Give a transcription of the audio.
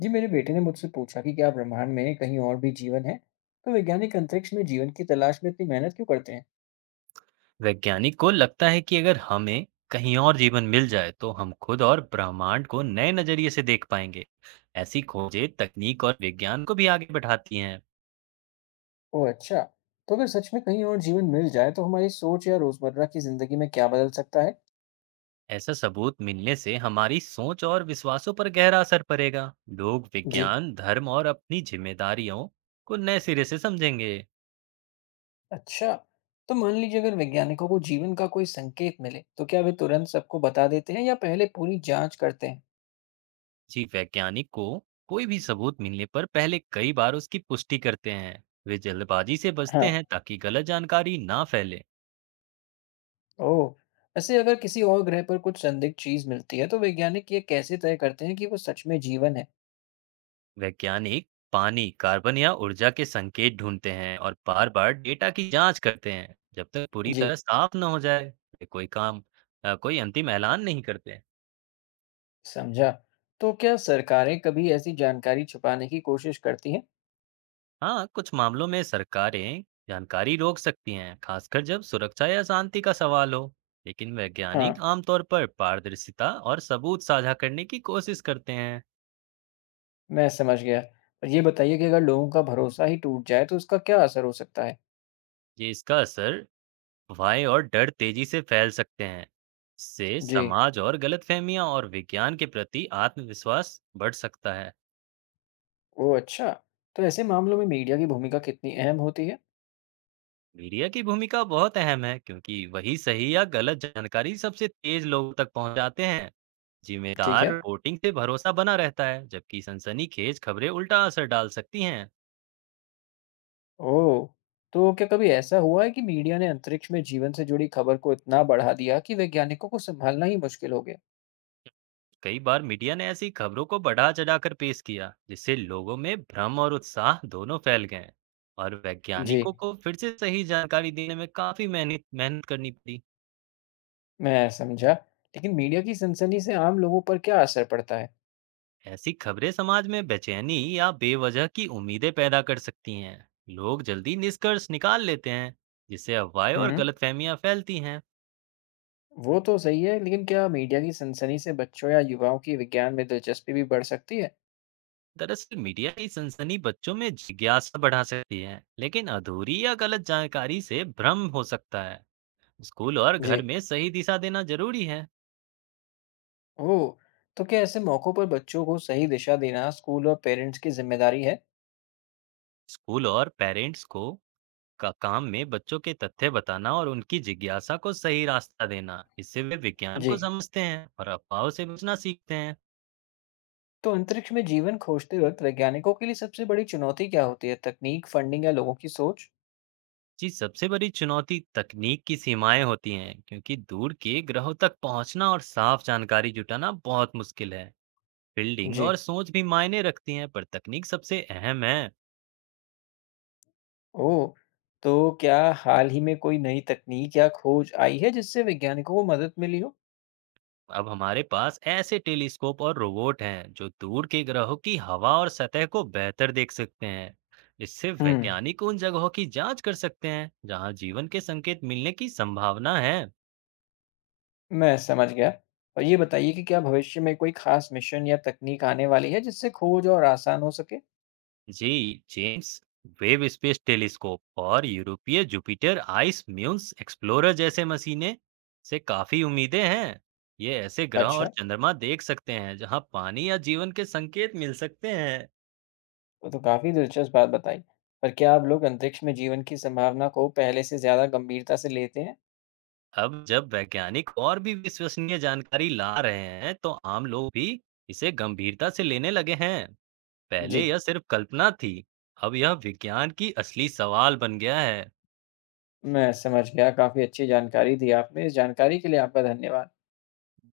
जी, मेरे बेटे ने मुझसे पूछा कि क्या ब्रह्मांड में कहीं और भी जीवन है। तो वैज्ञानिक अंतरिक्ष में जीवन की तलाश में इतनी मेहनत क्यों करते हैं? वैज्ञानिक को लगता है कि अगर हमें कहीं और जीवन मिल जाए तो हम खुद और ब्रह्मांड को नए नजरिए से देख पाएंगे। ऐसी खोजें तकनीक और विज्ञान को भी आगे बढ़ाती हैं। ओह, अच्छा। तो अगर सच में कहीं और जीवन मिल जाए तो हमारी सोच या रोजमर्रा की जिंदगी में क्या बदल सकता है? ऐसा सबूत मिलने से हमारी सोच और विश्वासों पर गहरा असर पड़ेगा। लोग जी। विज्ञान धर्म और अपनी जिम्मेदारियों को नए सिरे से समझेंगे। अच्छा। तो मान लीजिए, अगर वैज्ञानिकों को जीवन का कोई संकेत मिले तो क्या वे तुरंत सबको बता देते हैं या पहले पूरी जांच करते हैं? जी, वैज्ञानिक को कोई भी सबूत मिलने पर पहले कई बार उसकी पुष्टि करते हैं। वे जल्दबाजी से बचते हाँ। हैं ताकि गलत जानकारी ना फैले। ओह। ऐसे अगर किसी और ग्रह पर कुछ संदिग्ध चीज मिलती है तो वैज्ञानिक ये कैसे तय करते हैं कि वो सच में जीवन है? वैज्ञानिक पानी कार्बन या ऊर्जा के संकेत ढूंढते हैं और बार बार डेटा की जांच करते हैं जब तक पूरी तरह जी। साफ न हो जाए। वे कोई काम कोई अंतिम ऐलान नहीं करते। समझा। तो क्या सरकारें कभी ऐसी जानकारी छुपाने की कोशिश करती हैं? हाँ, कुछ मामलों में सरकारें जानकारी रोक सकती हैं, खासकर जब सुरक्षा या शांति का सवाल हो। लेकिन हाँ, वैज्ञानिक आमतौर पर पारदर्शिता और सबूत साझा करने की कोशिश करते हैं। मैं समझ गया। और ये बताइए कि अगर लोगों का भरोसा ही टूट जाए तो उसका क्या असर हो सकता है? ये इसका असर अफवाहें और डर तेजी से फैल सकते हैं। इससे जी, समाज और गलतफहमियां और विज्ञान के प्रति आत्मविश्वास बढ़ सकता है। ओह अच्छा। तो ऐसे मामलों में मीडिया की भूमिका कितनी अहम होती है? मीडिया की भूमिका बहुत अहम है क्योंकि वही सही या गलत जानकारी सबसे तेज लोगों तक पहुंचाते हैं। ठीक है। जिम्मेदार रिपोर्टिंग से भरोसा बना रहता है जबकि सनसनीखेज खबरें उल्टा असर डाल सकती हैं। ओह! तो क्या कभी ऐसा हुआ है कि मीडिया ने अंतरिक्ष में जीवन से जुड़ी खबर को इतना बढ़ा दिया कि वैज्ञानिकों को सँभालना ही मुश्किल हो गया? कई बार मीडिया ने ऐसी खबरों को बढ़ा चढ़ाकर पेश किया जिससे लोगों में भ्रम और उत्साह दोनों फैल गए। और जी, वैज्ञानिकों को फिर से सही जानकारी देने में काफी मेहनत मेहनत करनी पड़ी। मैं समझा। लेकिन मीडिया की सनसनी से आम लोगों पर क्या असर पड़ता है? ऐसी खबरें समाज में बेचैनी या बेवजह की उम्मीदें पैदा कर सकती हैं। लोग जल्दी निष्कर्ष निकाल लेते हैं जिससे अफवाहें और हुँ। गलतफहमियां फैलती हैं। वो तो सही है, लेकिन क्या मीडिया की सनसनी से बच्चों या युवाओं की विज्ञान में दिलचस्पी भी बढ़ सकती है? दरअसल मीडिया की सनसनी बच्चों में जिज्ञासा बढ़ा सकती है, लेकिन अधूरी या गलत जानकारी से भ्रम हो सकता है। स्कूल और जी। घर में सही दिशा देना जरूरी है। ओह! तो क्या ऐसे मौक़ों पर बच्चों को सही दिशा देना स्कूल और पेरेंट्स की ज़िम्मेदारी है? स्कूल और पेरेंट्स को का काम में बच्चों के तथ्य बताना और उनकी जिज्ञासा को सही रास्ता देना। इससे वे विज्ञान जी। को समझते हैं और अफवाहों से बचना सीखते हैं। तो अंतरिक्ष में जीवन खोजते वक़्त वैज्ञानिकों के लिए सबसे बड़ी चुनौती क्या होती है? तकनीक, फंडिंग या लोगों की सोच? जी, सबसे बड़ी चुनौती तकनीक की सीमाएं होती हैं क्योंकि दूर के ग्रहों तक पहुंचना और साफ जानकारी जुटाना बहुत मुश्किल है। फील्डिंग और जी। सोच भी मायने रखती हैं पर तकनीक सबसे अहम है। ओह! तो क्या हाल ही में कोई नई तकनीक या खोज आई है जिससे वैज्ञानिकों को मदद मिली हो? अब हमारे पास ऐसे टेलीस्कोप और रोबोट हैं जो दूर के ग्रहों की हवा और सतह को बेहतर देख सकते हैं। इससे हुँ। वैज्ञानिक उन जगहों की जांच कर सकते हैं जहां जीवन के संकेत मिलने की संभावना है। मैं समझ गया। और ये बताइए कि क्या भविष्य में कोई ख़ास मिशन या तकनीक आने वाली है जिससे खोज और आसान हो सके? जी, जेम्स वेब स्पेस टेलीस्कोप और यूरोपीय जुपिटर आइस म्यून्स एक्सप्लोरर जैसे मशीनें से काफी उम्मीदें हैं। ये ऐसे ग्रह और अच्छा, चंद्रमा देख सकते हैं जहां पानी या जीवन के संकेत मिल सकते हैं। वो तो काफ़ी दिलचस्प बात बताई। पर क्या अब लोग अंतरिक्ष में जीवन की संभावना को पहले से ज़्यादा गंभीरता से लेते हैं? अब जब वैज्ञानिक और भी विश्वसनीय जानकारी ला रहे हैं, तो आम लोग भी इसे गंभीरता से लेने लगे हैं। पहले जी, यह सिर्फ कल्पना थी, अब यह विज्ञान की असली सवाल बन गया है। मैं समझ गया। काफ़ी अच्छी जानकारी दी आपने। इस जानकारी के लिए आपका धन्यवाद।